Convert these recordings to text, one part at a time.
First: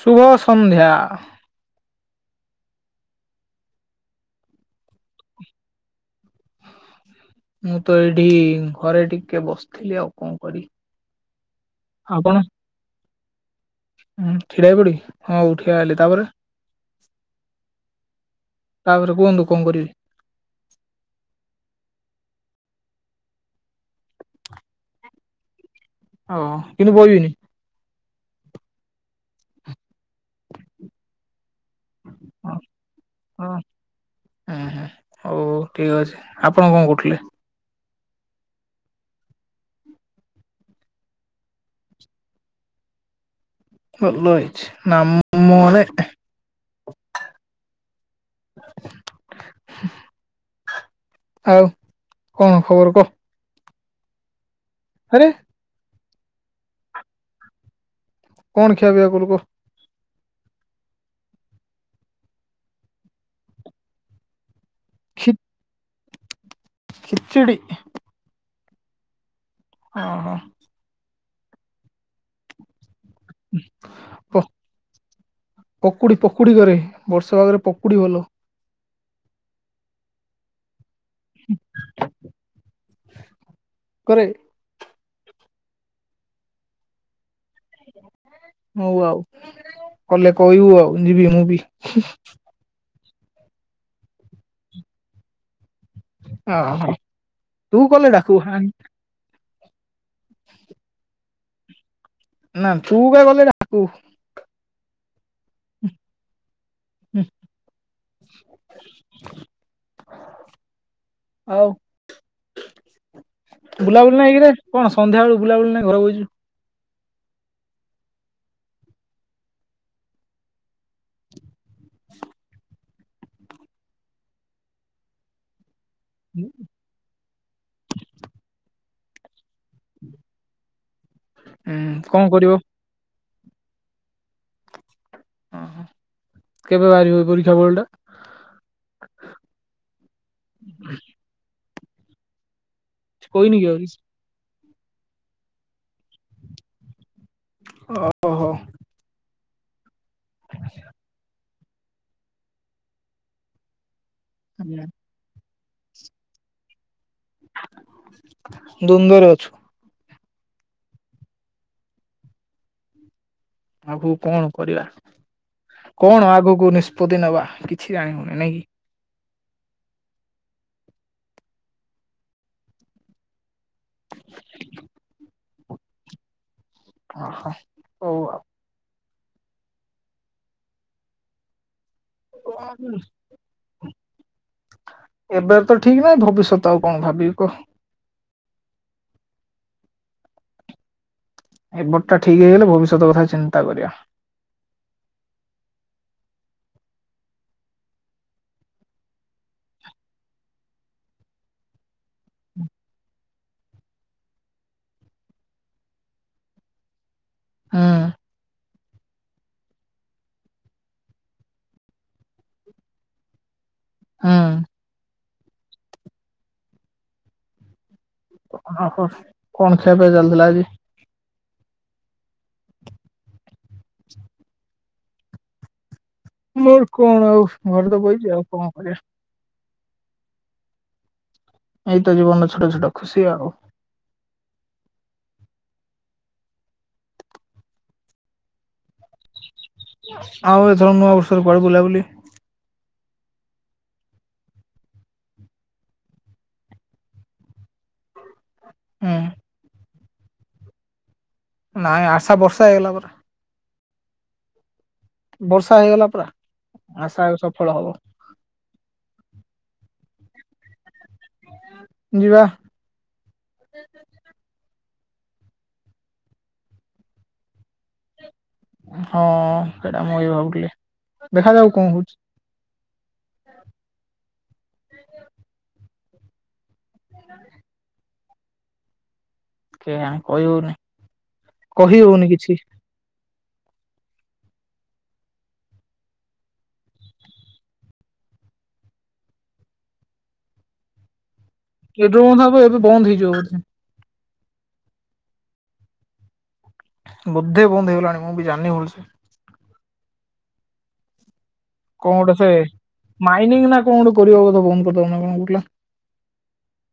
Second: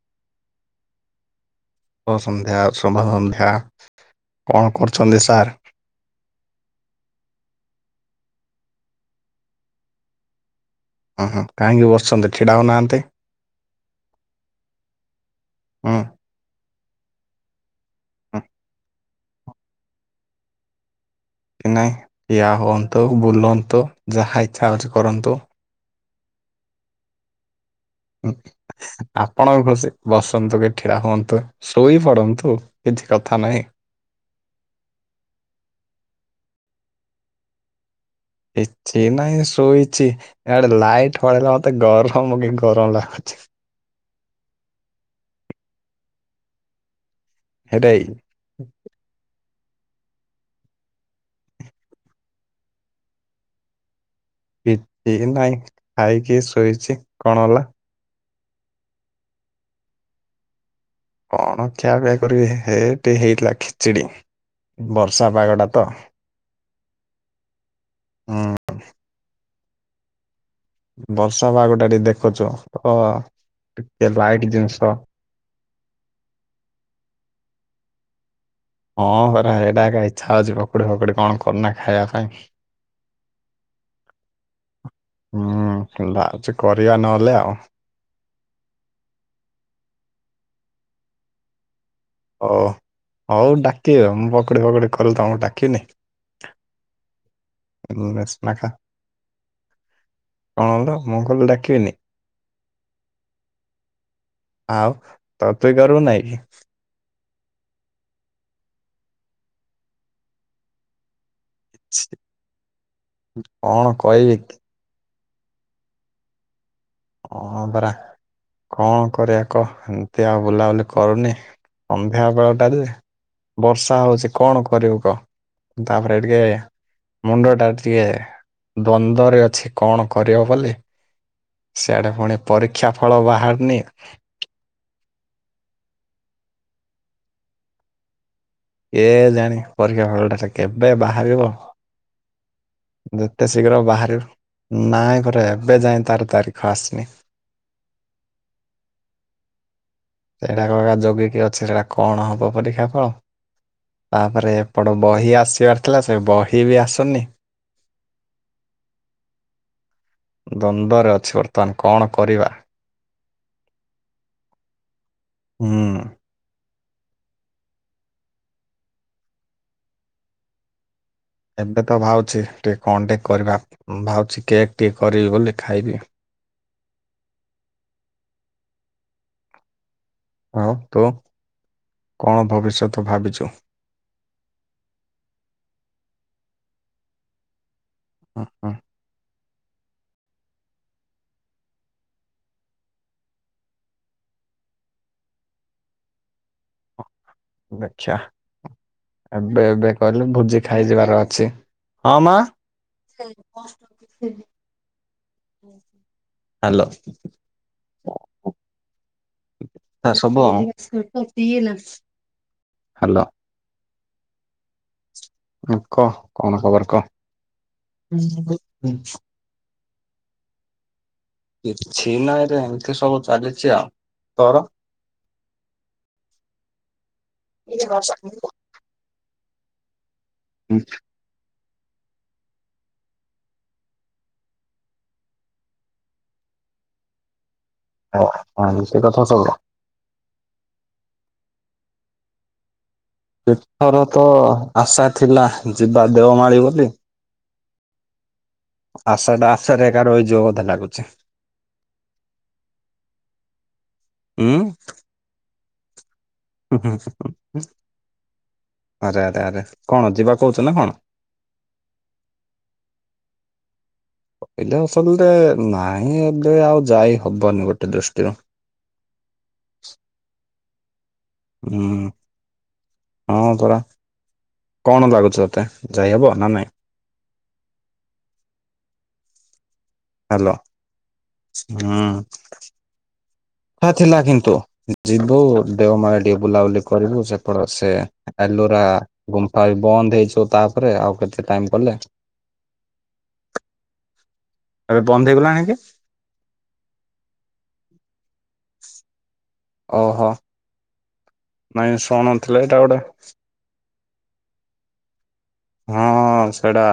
ଶୁଭସନ୍ଧ୍ୟା। ଶଭସନ୍ଧ୍ୟା ଶୋଭସନ୍ଧ୍ୟା କଣ କରୁଛନ୍ତି ସାର୍? ମୁଁ ତ ଏଇଠି ଘରେ ଟିକେ ବସିଥିଲି ଆଉ କଣ କରିବି। ହୁଁ ହୁଁ କାହିଁକି ବସିଛନ୍ତି ଛିଡ଼ା ହୋଉନାହାନ୍ତି। ହଁ ଛିଡା ହେଇ ପଡିବି, ହଁଉ ଠିଆ ହୁଁ ହେଲି ତାପରେ? ହ। ତାପରେ କୁହନ୍ତୁ କଣ କରିବେ? [inaudible] ନାଇଁ ପିଆ ହୁଅନ୍ତୁ ବୁଲନ୍ତୁ ଯାହା ଇଚ୍ଛା ହଉଛି କରନ୍ତୁ। ଓ କିନ୍ତୁ ବହିବିନି। ଆପଣ ବି ଖୁସି। ବସନ୍ତୁ କି ଠିଆ ହୁଅନ୍ତୁ ଶୋଇ ହଁ ପଡନ୍ତୁ କିଛି କଥା ହଁ ନାହିଁ। ହୁଁ ହଉ ଠିକ ଅଛି ଆପଣ କଣ କରହୁଥିଲେ। କିଛି ନାଇଁ ଶୋଇଛି [unintelligible] ଲାଇଟ ପଳେଇଲା ମତେ ଗରମ କି ଗରମ ଲାଗୁଛି। ଭଲ ହେଇଚି ନାମ ନେ ହେରେ ଆଉ କଣ ଖବର କହ। ଆରେ କୀଛି ନାଇଁ ଖାଇକି ଶୋଇଛି କଣ ହେଲା? କଣ ଖିଆପିଆ କଲୁ କ? କଣ ଖିୟାପିଆ କରିବି ହେ ଟେ ହେଇଥିଲା ଖିଚିଡି। ବର୍ଷା ପାଗ ଟା ତ। ଖିଚିଡ଼ି ହଁ ହ ହୋ ବର୍ଷା ପାଗ ଟା ଟିକେ ଦେଖୁଛୁ। ତ ଟିକେ ଲାଇଟ୍ ଜିନିଷ ପକୁଡି ପକୁଡି କରେ ବର୍ଷ ପାଗରେ ପ କୁଡ଼ି ଭଲ। ହଁ ହରା ଏଇଟା ଏକା ଇଚ୍ଛା ହଉଛି ପକୁଡି ଫକୁଡି କଣ କରିନା ଖାଇବା ପାଇଁ। କରେ ହୁଁ ଲାଉଛି କରିବା ନହେଲେ ଆଉ। ହଉ ଆଉ କଲେ କହିବୁ ଆଉ ଯିବି ମୁଁ ବି। ହଉ ହଉ ଡାକ ମୁଁ ପକୋଡି ପକଡି କଲି ତମକୁ ଡାକିନି? ଅହ ତୁ କଲେ ଡାକିବୁ। କଣଲ [unintelligible] ମୁଁ କଲ ଡାକିବିନି? ନା ତୁ କା ଗଲେ ଡ଼ାକୁ? ଆଉ ତତୁ କର ନାଇଁ କି? ହୁଁ ଆଉ ଛି କଣ ବୁଲାବୁଲି କହିବି ନାଇକିରେ କି? କଣ? ସନ୍ଧ୍ୟାବେଳୁ ବୁଲାୁ ନାହିଁ ଘର ବଇଚୁ। ହଁ ବରା କଣ କରିବା କ ଏମିତି ଆଉ ବୁଲାବୁଲି କରୁନି ସନ୍ଧ୍ୟାବେଳଟା ଯେ ବର୍ଷା ହଉଛି କଣ କରିବୁ କହ। ତାପରେ ଟିକେ ମୁଣ୍ଡଟା ଟା ଟିକେ ଦ୍ଵନ୍ଦରେ ଅଛି କଣ କରିବ ବୋଲି ହୁଁ ସଆଡେ କଣ ପୁଣି କରିବ ପରୀକ୍ଷା ଫଳ ବା ହାରିନି। ଓହ କେବେ ବାହାରିବ ପରୀକ୍ଷା ଫଳ ଟା? ଏ ଜାଣି ପରୀକ୍ଷା ଫଳ ଟା ଯେ କେବେ ବାହାରିବ? ଯେତେ କହିନି କି ଶୀଘ୍ର ଆହୁରି। ବାହାରିବ ନାଇଁ ପ ଏବେ ଯାଇଏ ତାର ତାରିଖ ଆସନି। ଓହୋ ସେଇଟା କା ଯୋଗ କିି ଅଛି ସେଇଟା କଣ ହବ ପରୀକ୍ଷା ଫଳ। ତାପରେ ଏପଟ ବହି ଆସିବାର ଥିଲା ସେ ବହି ବି ଆସୁନି। ଦ୍ୱନ୍ଦରେ ଅଛୁ। ଦ୍ୱନ୍ଦରେ ଅଛି ବର୍ତ୍ତମାନ କଣ କରିବା। ଆଉ କଣ କରିବା ହୁଁ। କଣ ଆଗକୁ ନି ପଦି ନବା କିଛି ଜାଣି ହଉନି ନାଇଁ କି? ଏବେ ତ ଭାବଛି ଟିକେ କଣଟେ କରିବା ଭାବଛି କେକ୍ ଟିକେ କରିବି ବୋଲି ଖାଇବି। ହ ହ ହଉ ଆଉ। ଆଉ ତୁ? କଣ ଭବିଷ୍ୟତ ଭାବିଛୁ? ଏବେ ତ ଠିକ ନହିଁ ଭବିଷ୍ୟ ସ ତ ଆଉ କଣ ଭାବିବି କହ? ଓ ହ। ଏପଟ ଟା ଠିକ ହେଇଗଲେ ଭବିଷ୍ୟତ କଥା ଚିନ୍ତା କରିବା। ଆଛା। ଏବେ ଏବେ କହିଲି ଭୋଜି ଖାଇଯିବାର ଅଛି ହଁ ମା। [unintelligible] ହ୍ୟାଲୋ। ହଁ। ଆ ସବୁ ଆଉ। ହ୍ୟାଲୋ। ହଁ। ହୁଁ କହ କଣ ଖବର କହ। ଖିଆ ପିଆ ଚାଲିଥିଲା ଆଜି। କିଛି ନାଇରେ ଏମିତି ସବୁ ଚାଲିଚି ଆଉ ତର? ମୋର କଣ ଆଉ ଘରେ ତ ବଇଚି ଆଉ କଣ କରିବା। [unintelligible] ଏଇତ ଜୀବନର ଛୋଟ ଛୋଟ ଖୁସି ଆଉ। [unintelligible] ଆଉ ଏଥର ନୂଆ ବର୍ଷରେ କୁଆଡେ ବୁଲାବୁଲି? ଏଥର ତ ଆଶା ଥିଲା ଯିବା ଦେଓମାଳି ବୋଲି ହୁଁ ଆଶାଟା ଆଶାରେ ଏକା ରହିଯିବ ବୋଧେ ଲାଗୁଛି। ନାଇଁ ଆଶା ବର୍ଷା ହେଇଗଲା ପରେ ଉମ୍ ବର୍ଷା ହେଇଗଲା ପୁରା ଆରେ, ଆରେ, ଆରେ, କଣ ଯିବା କହୁଛ ନା କଣ? ଯିବା। ଏପନ୍ତେ ନାହିଁ ଏବେ ଆଉ ଯାଇ ହବନି ଗୋଟେ ଦୃଷ୍ଟିରୁ। ହଁ, ସେଇଟା ମୁଁ ଏଇ ଭାବୁଥିଲି। ଦେଖାଯାଉ ହୁଁ। କଣ ହଉଛି? ହଁ ପରା, କଣ ଲାଗୁଛି ତତେ ଯାଇହବ ନା ନାଇଁ? ହ କେଜାଣି କହି ହାଲୋ ହଉନି, କହି ହଉନି କିଛି। ହଁ ଥିଲା କିନ୍ତୁ, ଯିବୁ ଦେଓମାଳ ଟିକେ ବୁଲାବୁଲି କରିବୁ ସେପଟ ସେ ଏଲୋରା ଏ ଗୁମ୍ଫା ବି ବନ୍ଦ ହେଇଯିବ ତାପରେ ଆଉ କେତେ ଟାଇମ କଲେ [unintelligible] ଏବେ ବନ୍ଦ ହେଇଯିବ ବୋଧେ। ଏବେ ବନ୍ଦ୍ ହେଇଗଲାଣିକି? ବୋଧେ ବନ୍ଦ୍ ହେଇଗଲାଣି, ମୁଁ ବି ଜାଣିନି ଭଲସେ। ଓହୋଃ, ନାଇଁ କଣ ଗୋଟେ ସେ ଶୁଣୁଥିଲେ ଏଇଟା ଗୋଟେ। ମାଇନିଂ ନା କଣ ଗୋଟେ କରିବ ବୋଧେ ବନ୍ଦ କରିଦବ ନା କଣ ଆଉ। ହଁଅ-ଅ ସେଇଟା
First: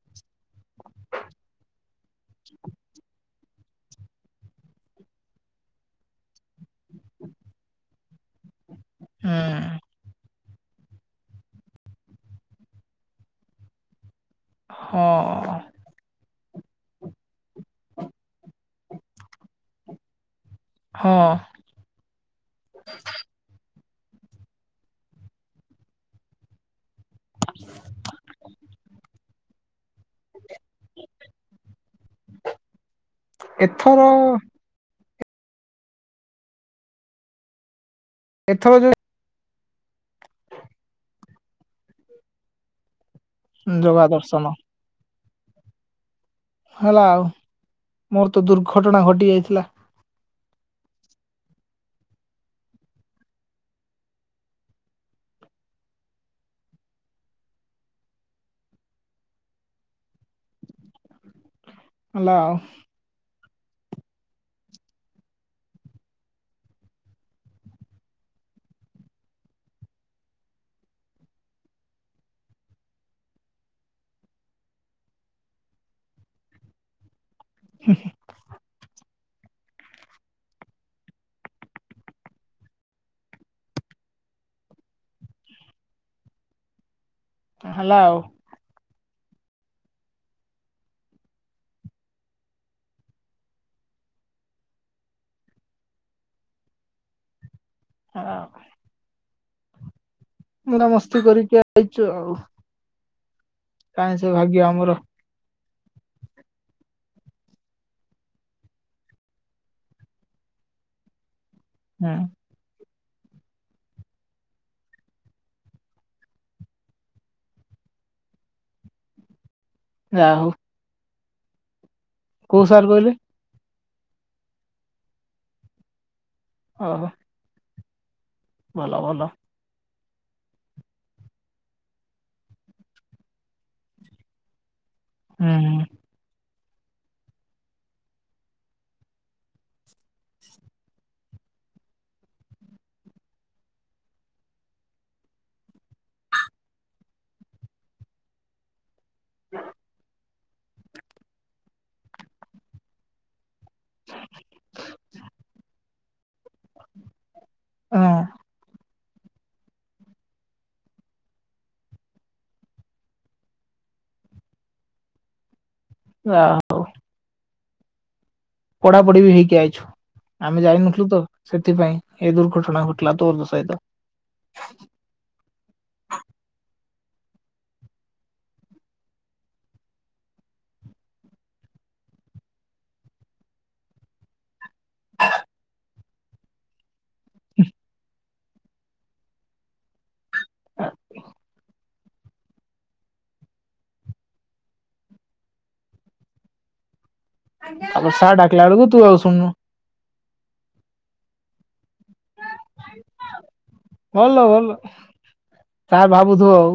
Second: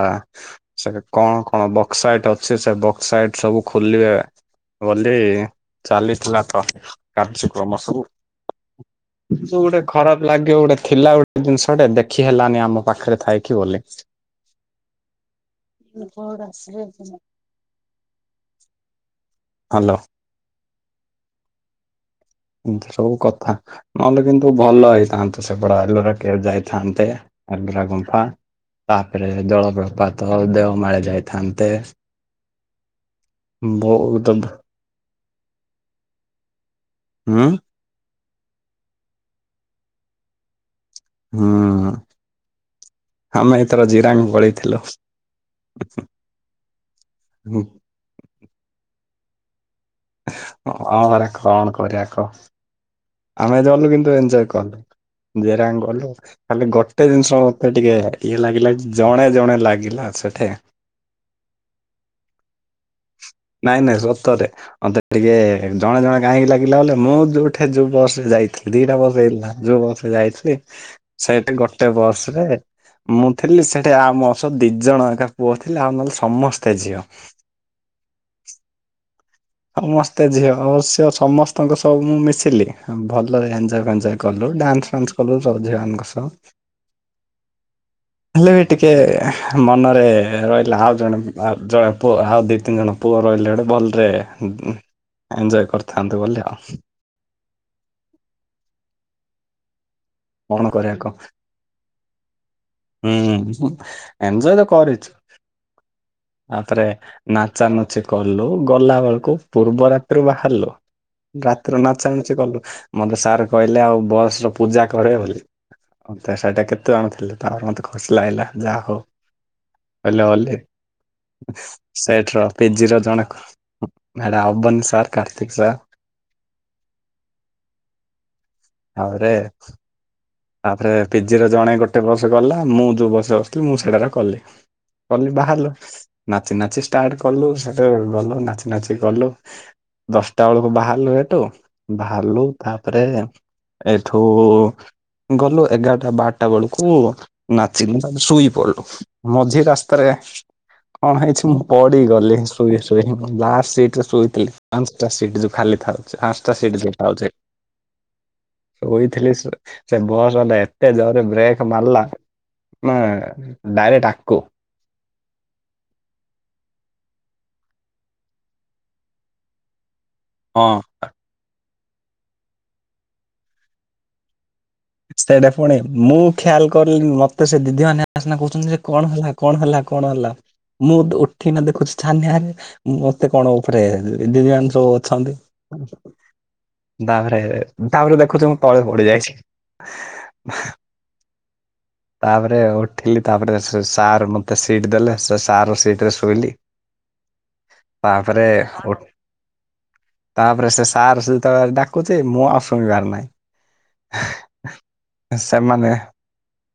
ସେ କଣ କଣ ବକ୍ସାଇଟ ଅଛି ସେ ବକ୍ସାଇଟ୍ ସବୁ ଖୋଲିବେ। ବୋଲି ଚାଲିଥିଲା ତ, କାର୍ଯ୍ୟକ୍ରମ ସବୁ। ହୁଁ ତୁ ଗୋଟେ ଖରାପ ଲାଗିବ ଗୋଟେ ଥିଲା ଗୋଟେ ଜିନିଷଟେ ଦେଖି ହେଲାନି ଆମ ପାଖରେ ଥାଇ। କି ବୋଲଲେ? ହଁ। [unintelligible] ହ୍ୟାଲୋ। ହଁ‌। ଉଁ ଏସବୁ କଥା, ନହେଲେ କିନ୍ତୁ ଭଲ ହେଇଥାନ୍ତା ସେପଟେ ଏଲୋରା କେଭ୍ ଯାଇଥାନ୍ତ୍ ତେ ଆଲମିରା ଗୁମ୍ଫା ତା ପରେ ଜଳ ପ୍ରପାତ ଦେଓମାଳି ଯାଇଥାନ୍ତେ ଏଥର ବହୁତ ଉଁ ଏଥର ଯୋଉ ହୁଁ ଉଁ ଆମେ ଯୋଉ ଏଥର ଜଗା ଜିରାଙ୍ଗ ଦର୍ଶନ ପଳେଇଥିଲୁ। [inaudible] ହେଲା ଆଉ। ହଁ ମୋର ତ ଦୁର୍ଘଟଣା ଘଟି ଯାଇଥିଲା। ହଁ ପରା କଣ କରିବା କହ? ଆମେ ଯୋଉ ଗଲୁ କିନ୍ତୁ ଏନ୍ଜୟ କଲୁ। ଜିରାଙ୍ଗ ଗଲୁ। ଖାଲି ଗୋଟେ ଜିନିଷ ମତେ ଟିକେ ଇଏ ଲାଗିଲା କି ଜଣେ ଜଣେ ଲାଗିଲା ଆଉ। ସେଠାକା? ହେଲା ଆଉ। ନାଇଁ ନାଇଁ ସତରେ। ମତେ ଟିକେ ଜଣେ ଜଣେ କାହିଁକି ଲାଗିଲା ବୋଲେ, ମୁଁ ଯୋଉଠି ଯୋଉ ବସରେ ଯାଉ ଯାଇଥିଲି ଦିଟା ବସ ହେଇଥିଲା। ଯୋଉ ବସରେ ଯାଇଥିଲି, ସେଇଠି ଗୋଟେ ବସ ରେ ମୁଁ ଥିଲି, ସେଠି ଆଉ ମୋ ସହ ଦି ଜଣ ଏକା ପୁଅ ଥିଲେ, ଆଉ ନହେଲେ ସମସ୍ତେ ଝିଅ। ହୁଁ। [inaudible] ସମସ୍ତେ ଝିଅ ଝିଅ ଅ ସମସ୍ତଙ୍କ ସବୁ ମୁଁ ମିଶିଲି ଭଲରେ ଏନ୍ଜୟ ଫେନ୍ଜୟ କଲୁ। ଡାନ୍ସ ଫାନ୍ସ କଲୁ ସବୁ ଝିଅମାନଙ୍କ ସହ ହେଲା ଆଉ। ହେଲେ ବି ଟିକେ ମନରେ ରହିଲା ଆଉ ଜଣେ ଜଣେ ପୁଅ ଆଉ ଦି ତିନି ଜଣ ପୁଅ ରହିଲେ ଗୋଟେ ବହୁ ଭଲରେ ଏନ୍ଜୟ କରିଥାନ୍ତୁ ବୋଲି ଆଉ। ହଁ। କଣ ପୁରା କରିବା କହ ମସ୍ତି କରିକି ଆଇଛୁ ଆଉ। ହୁଁ ହୁଁ। କାହିଁ ସେ ଏଞ୍ଜୟ ଭାଗ୍ୟ ତ ଆମର କରିଚି [inaudible] ତାପରେ ନାଚାନୁଚି କଲୁ, ଗଲାବେଳକୁ ପୂର୍ବ ରାତିରୁ ବାହାରିଲୁ। ରାତିର ହୁଁ ନାଚାନାଚି କଲୁ ମତେ ସାର୍ କହିଲେ ଆଉ ବସ୍ ର ପୂଜା କରିବେ ବୋଲି, ମତେ ସେଇଟା କେତେଜଣ ଥିଲେ ତାପରେ ମତେ ଖୁସି ଲାଗିଲା, ଯାହା ହଉ ହେଲେ ଯାହା ହଉ ବୋଲେ ସେଟର କୋଉ ସାର୍ ପିଜିିର କହିଲେ ଜଣେ ମ୍ୟାଡ ଅବନୀ ସାର୍, କାର୍ତ୍ତିକ ସାର୍ ଓହୋ। ଭଲ ଭଲ ତାପରେ ତାପରେ ପିଜିର ଜଣେ ଗୋଟେ ବସ ଗଲା, ମୁଁ ଯୋଉ ବସରେ ବସିଥିଲି ମୁଁ ସେଟାର କଲି କଲି ବାହାରିଲୁ। ହୁଁ ନାଚି ନାଚି ଷ୍ଟାର୍ଟ କଲୁ, ସେଟ ଗଲୁ ନାଚି ନାଚି ଗଲୁ ଦଶଟା ବେଳକୁ ବାହାରିଲୁ ହେଠୁ, ବାହାରିଲୁ ତାପରେ ଏଇଠୁ ଗଲୁ ଏଗାରଟା ବାରଟା ବେଳକୁ ନାଚିଲୁ, ତାପରେ ଶୋଇ ପଡିଲୁ। ମଝି ରାସ୍ତାରେ କଣ ହେଇଛି ମୁଁ ପଡିଗଲି ଶୋଇ ଶୋଇ। ମୁଁ ଲାଷ୍ଟ ସିଟରେ ଶୋଇଥିଲି, ପାଞ୍ଚଟା ସିଟ ଯୋଉ ଖାଲି ଥାଉଛି ପାଞ୍ଚଟା ସିଟ ଯୋଉ ଥାଉଛି। ହଁ ଶୋଇଥିଲି ଶୋଇ ସେ ବସ ବାଲା ଏତେ ଜୋର ବ୍ରେକ୍ ମାରିଲା ମୁଁ ଡାଇରେକ୍ଟ ଆକୁ ଯା ହଉ ପଢାପଢି ବି ହେଇକି ଆଇଛୁ। ଆମେ ହଁ ଯାଇନଥିଲୁ ତ ସେଠ ଏଥିପାଇଁ ଏ ଦୁର୍ଘଟଣା ଘଟିଲା ତୋର ଦ ସହିତ। ସେଇଟା ପୁଣି ମୁଁ କହିଲି ମତେ ସେ ଦିଦି ମାନେ ସିନା କହୁଛନ୍ତି ଯେ କଣ ହେଲା କଣ ହେଲା କଣ ହେଲା? ମୁଁ ତ ଉଠିକିନା ଦେଖୁଛି, ଛାନିଆରେ ମତେ କଣ ଉପରେ ଦିଦି ମାନେ ସବୁ ଅଛନ୍ତି। ତାପରେ ତାପରେ ଦେଖୁଛି ମୁଁ ତଳେ ପଡି ଯାଇଛି। ଆ [inaudible] ତାପରେ ଉଠିଲି ତାପରେ ସେ ସାର ମତେ ସିଟ ଦେଲେ ସେ ସାରର ସିଟରେ ଶୋଇଲି ତାପରେ ସାର ଡାକିଲ ବେଳକୁ ତୁ ଆଉ ଶୁଣନୁ। ତାପରେ ସେ ସାର୍ ସେ ଯେତେବେଳେ ଆଉ ଡାକୁୁଚି ମୁଁ ଆଉ ଶୁଣିବାର ନାହିଁ। ଏଲ ସେମାନେ ସାର୍ ଭାବୁଥୁବ ଆଉ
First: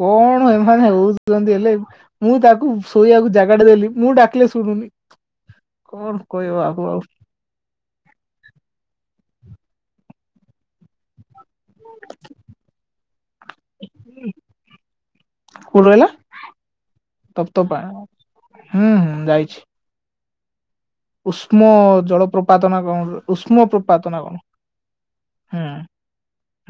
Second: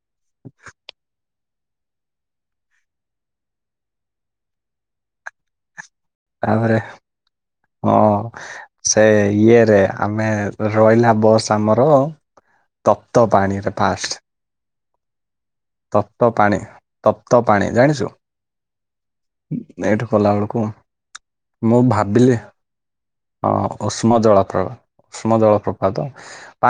କଣ ଏମାନେ ହୋଉଚ ଚନ୍ତି ହେଲେ ମୁଁ ତାକୁ ଶୋଇବାକୁ ଜାଗାଟେ ଦେଲି ମୁଁ ଡାକିଲେ ଶୁଣୁନି। କଣ କହିବ ତାପରେ ଆକୁ ଆଉ ହଁ ସେ ଏଇ ଇଏରେ ଆମେ ରହିଲା ବସ ଆମର ତପ୍ତବାଣୀରେ ଫାଷ୍ଟ କୋଉଠି ରହିଲା ତପ୍ତପାଣି ତପ୍ତପାଣି ଜାଣିଚୁ? ହୁଁ ହୁଁ ଯାଇଛି। ବେଳକୁ ଉଷ୍ମ ମୁଁ ଭାବିଲି ଜଳପ୍ରପାତ ନା କଣ ହଁ ଉଷ୍ମ ପ୍ରପାତ ନା ଉଷ୍ମ କଣ ଜଳାପ୍ରଭା ଉଷ୍ମ ହୁଁ ଜଳପ୍ରପାତ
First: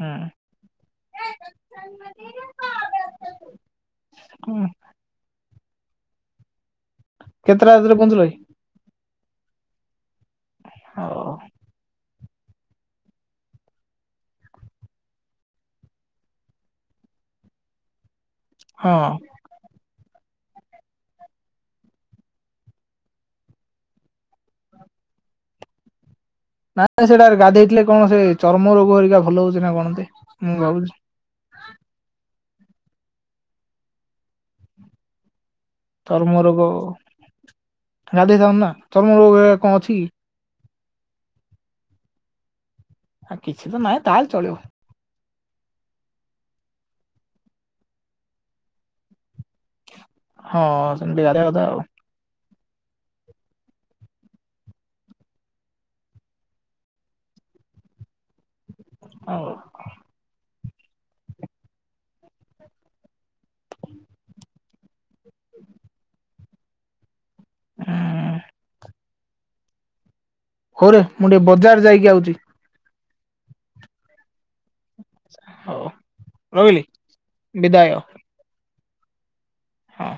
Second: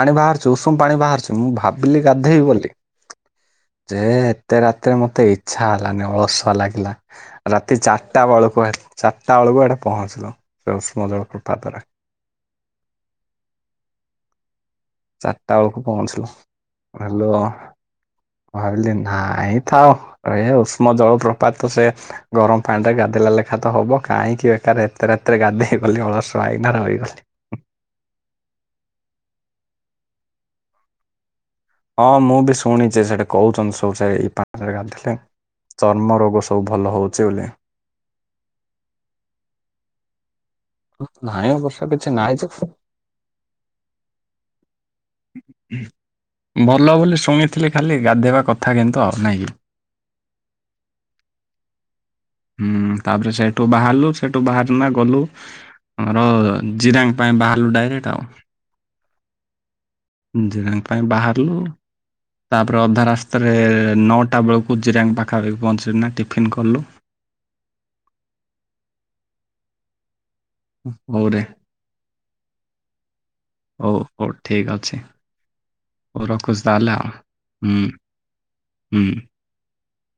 ହୁଁ ବାହାରୁଚି ଉଷୁମ ପାଣି ବାହାରୁଚି ମୁଁ ଭାବିଲି ଗାଧେଇବି ବୋଲି। ଆ ଯେ ଏ ଏତେ ରାତିରେ ମତେ ଇଚ୍ଛା ହେଲାନି ଅଳସୁଆ ଲାଗ୍ ଗିଲା କେତେଟା ରାତି ରାତିରେ ପହଞ୍ଚିଲ ଚାରିଟା କି? ବେଳକୁ ହେ-ଚାରଟା ବେଳକୁ ୟାଡେ ପହଞ୍ଚିଲୁ। ସେ ଓ ଉଷ୍ମ ଜଳ ପ୍ରପାତାର। [inaudible] ଚାରଟା ବେଳକୁ ପହଞ୍ଚିଲୁ ହଲୋ। ଭାବିଲି ହଁ ନାଇଁ ଥାଉ। ଅ-ଏ ଉଷ୍ମ ଜଳପ୍ରପାତ୍ ତ ସେ ଗରମ ପାଣିରେ ଗାଧେଇଲା ଲେଖା ତ ହବ କାହିଁକି ବେକାରରେ ଏତେ ରା ତିରେ ଗାଧେଇବି ବୋଲି ଅଳଶ ନାଇଁ ସେଟାରେ ଗାଧେଇଥିଲେ କଣ ସେ ଚର୍ମ ରୋଗ ହରିକା ଭଲ ହୋଉଚି ନା କଣତି ମୁଁ ଭାବୁଚି ହଁ ମୁଁ ବି ଶୁଣିଚି ସେଠି କୋହୁଚନ୍ତି ସବୁ ସେଇ ଏ ପାଣିରେ ଗାଧୋଇଲେ ଚର୍ମ ରୋଗ ଗାଧେଇଥାନ୍ତୁ ନା ଚର୍ମ ରୋଗ ହରିକା କଣ ଅଛିକି? ଉ-ନାହିଁ ଅବଶ୍ୟ କିଛି ନାହିଁ ଯେ ଆଉ କିଛି ତ ନହିଁ ତାହେଲେ ଚଳିବ। ଭଲ ବୋଲି ଶୁଣିଥିଲି ଖାଲି ଗାଧେଇବା କଥା କିନ୍ତୁ ଆଉ ନାଇଁ କି? ହଁ ସେମତି ଗାରେଇବା କଥା ଆଉ। ହୁଁ ତାପରେ ସେଇଠୁ ବାହାରଲୁ ସେଠୁ ବାହାର୍ ନା ଗଲୁ ଆମର ଜିରାଙ୍ଗ୍ ପାଇଁ ବାହାରଲୁ ଡାଇରେକ୍ଟ ଆଉ। ହୋଉ। ଜିରାଙ୍କ ପାଇଁ ବାହାରଲୁ। ତାପରେ ଅଧା ରାସ୍ତାରେ ନଅଟା ବେଳକୁ ଜିରାଙ୍କ ପାଖାପାଖି ପହଞ୍ଚିଲୁ ନା ଟିଫିନ୍ କଲୁ। ଉଁ। ହୋଉରେ ମୁଁ ଟିକେ ବଜାର ଯାଇକି ଆଉଚି। ହୋଉ ହୋଉ ଠିକଅଛି। ହଉ ହୋଉ ରଖୁଚି ରହିଲି ତାହେଲେ ଆଉ ହୁଁ ବିଦାୟ ହୁଁ। ହଁ।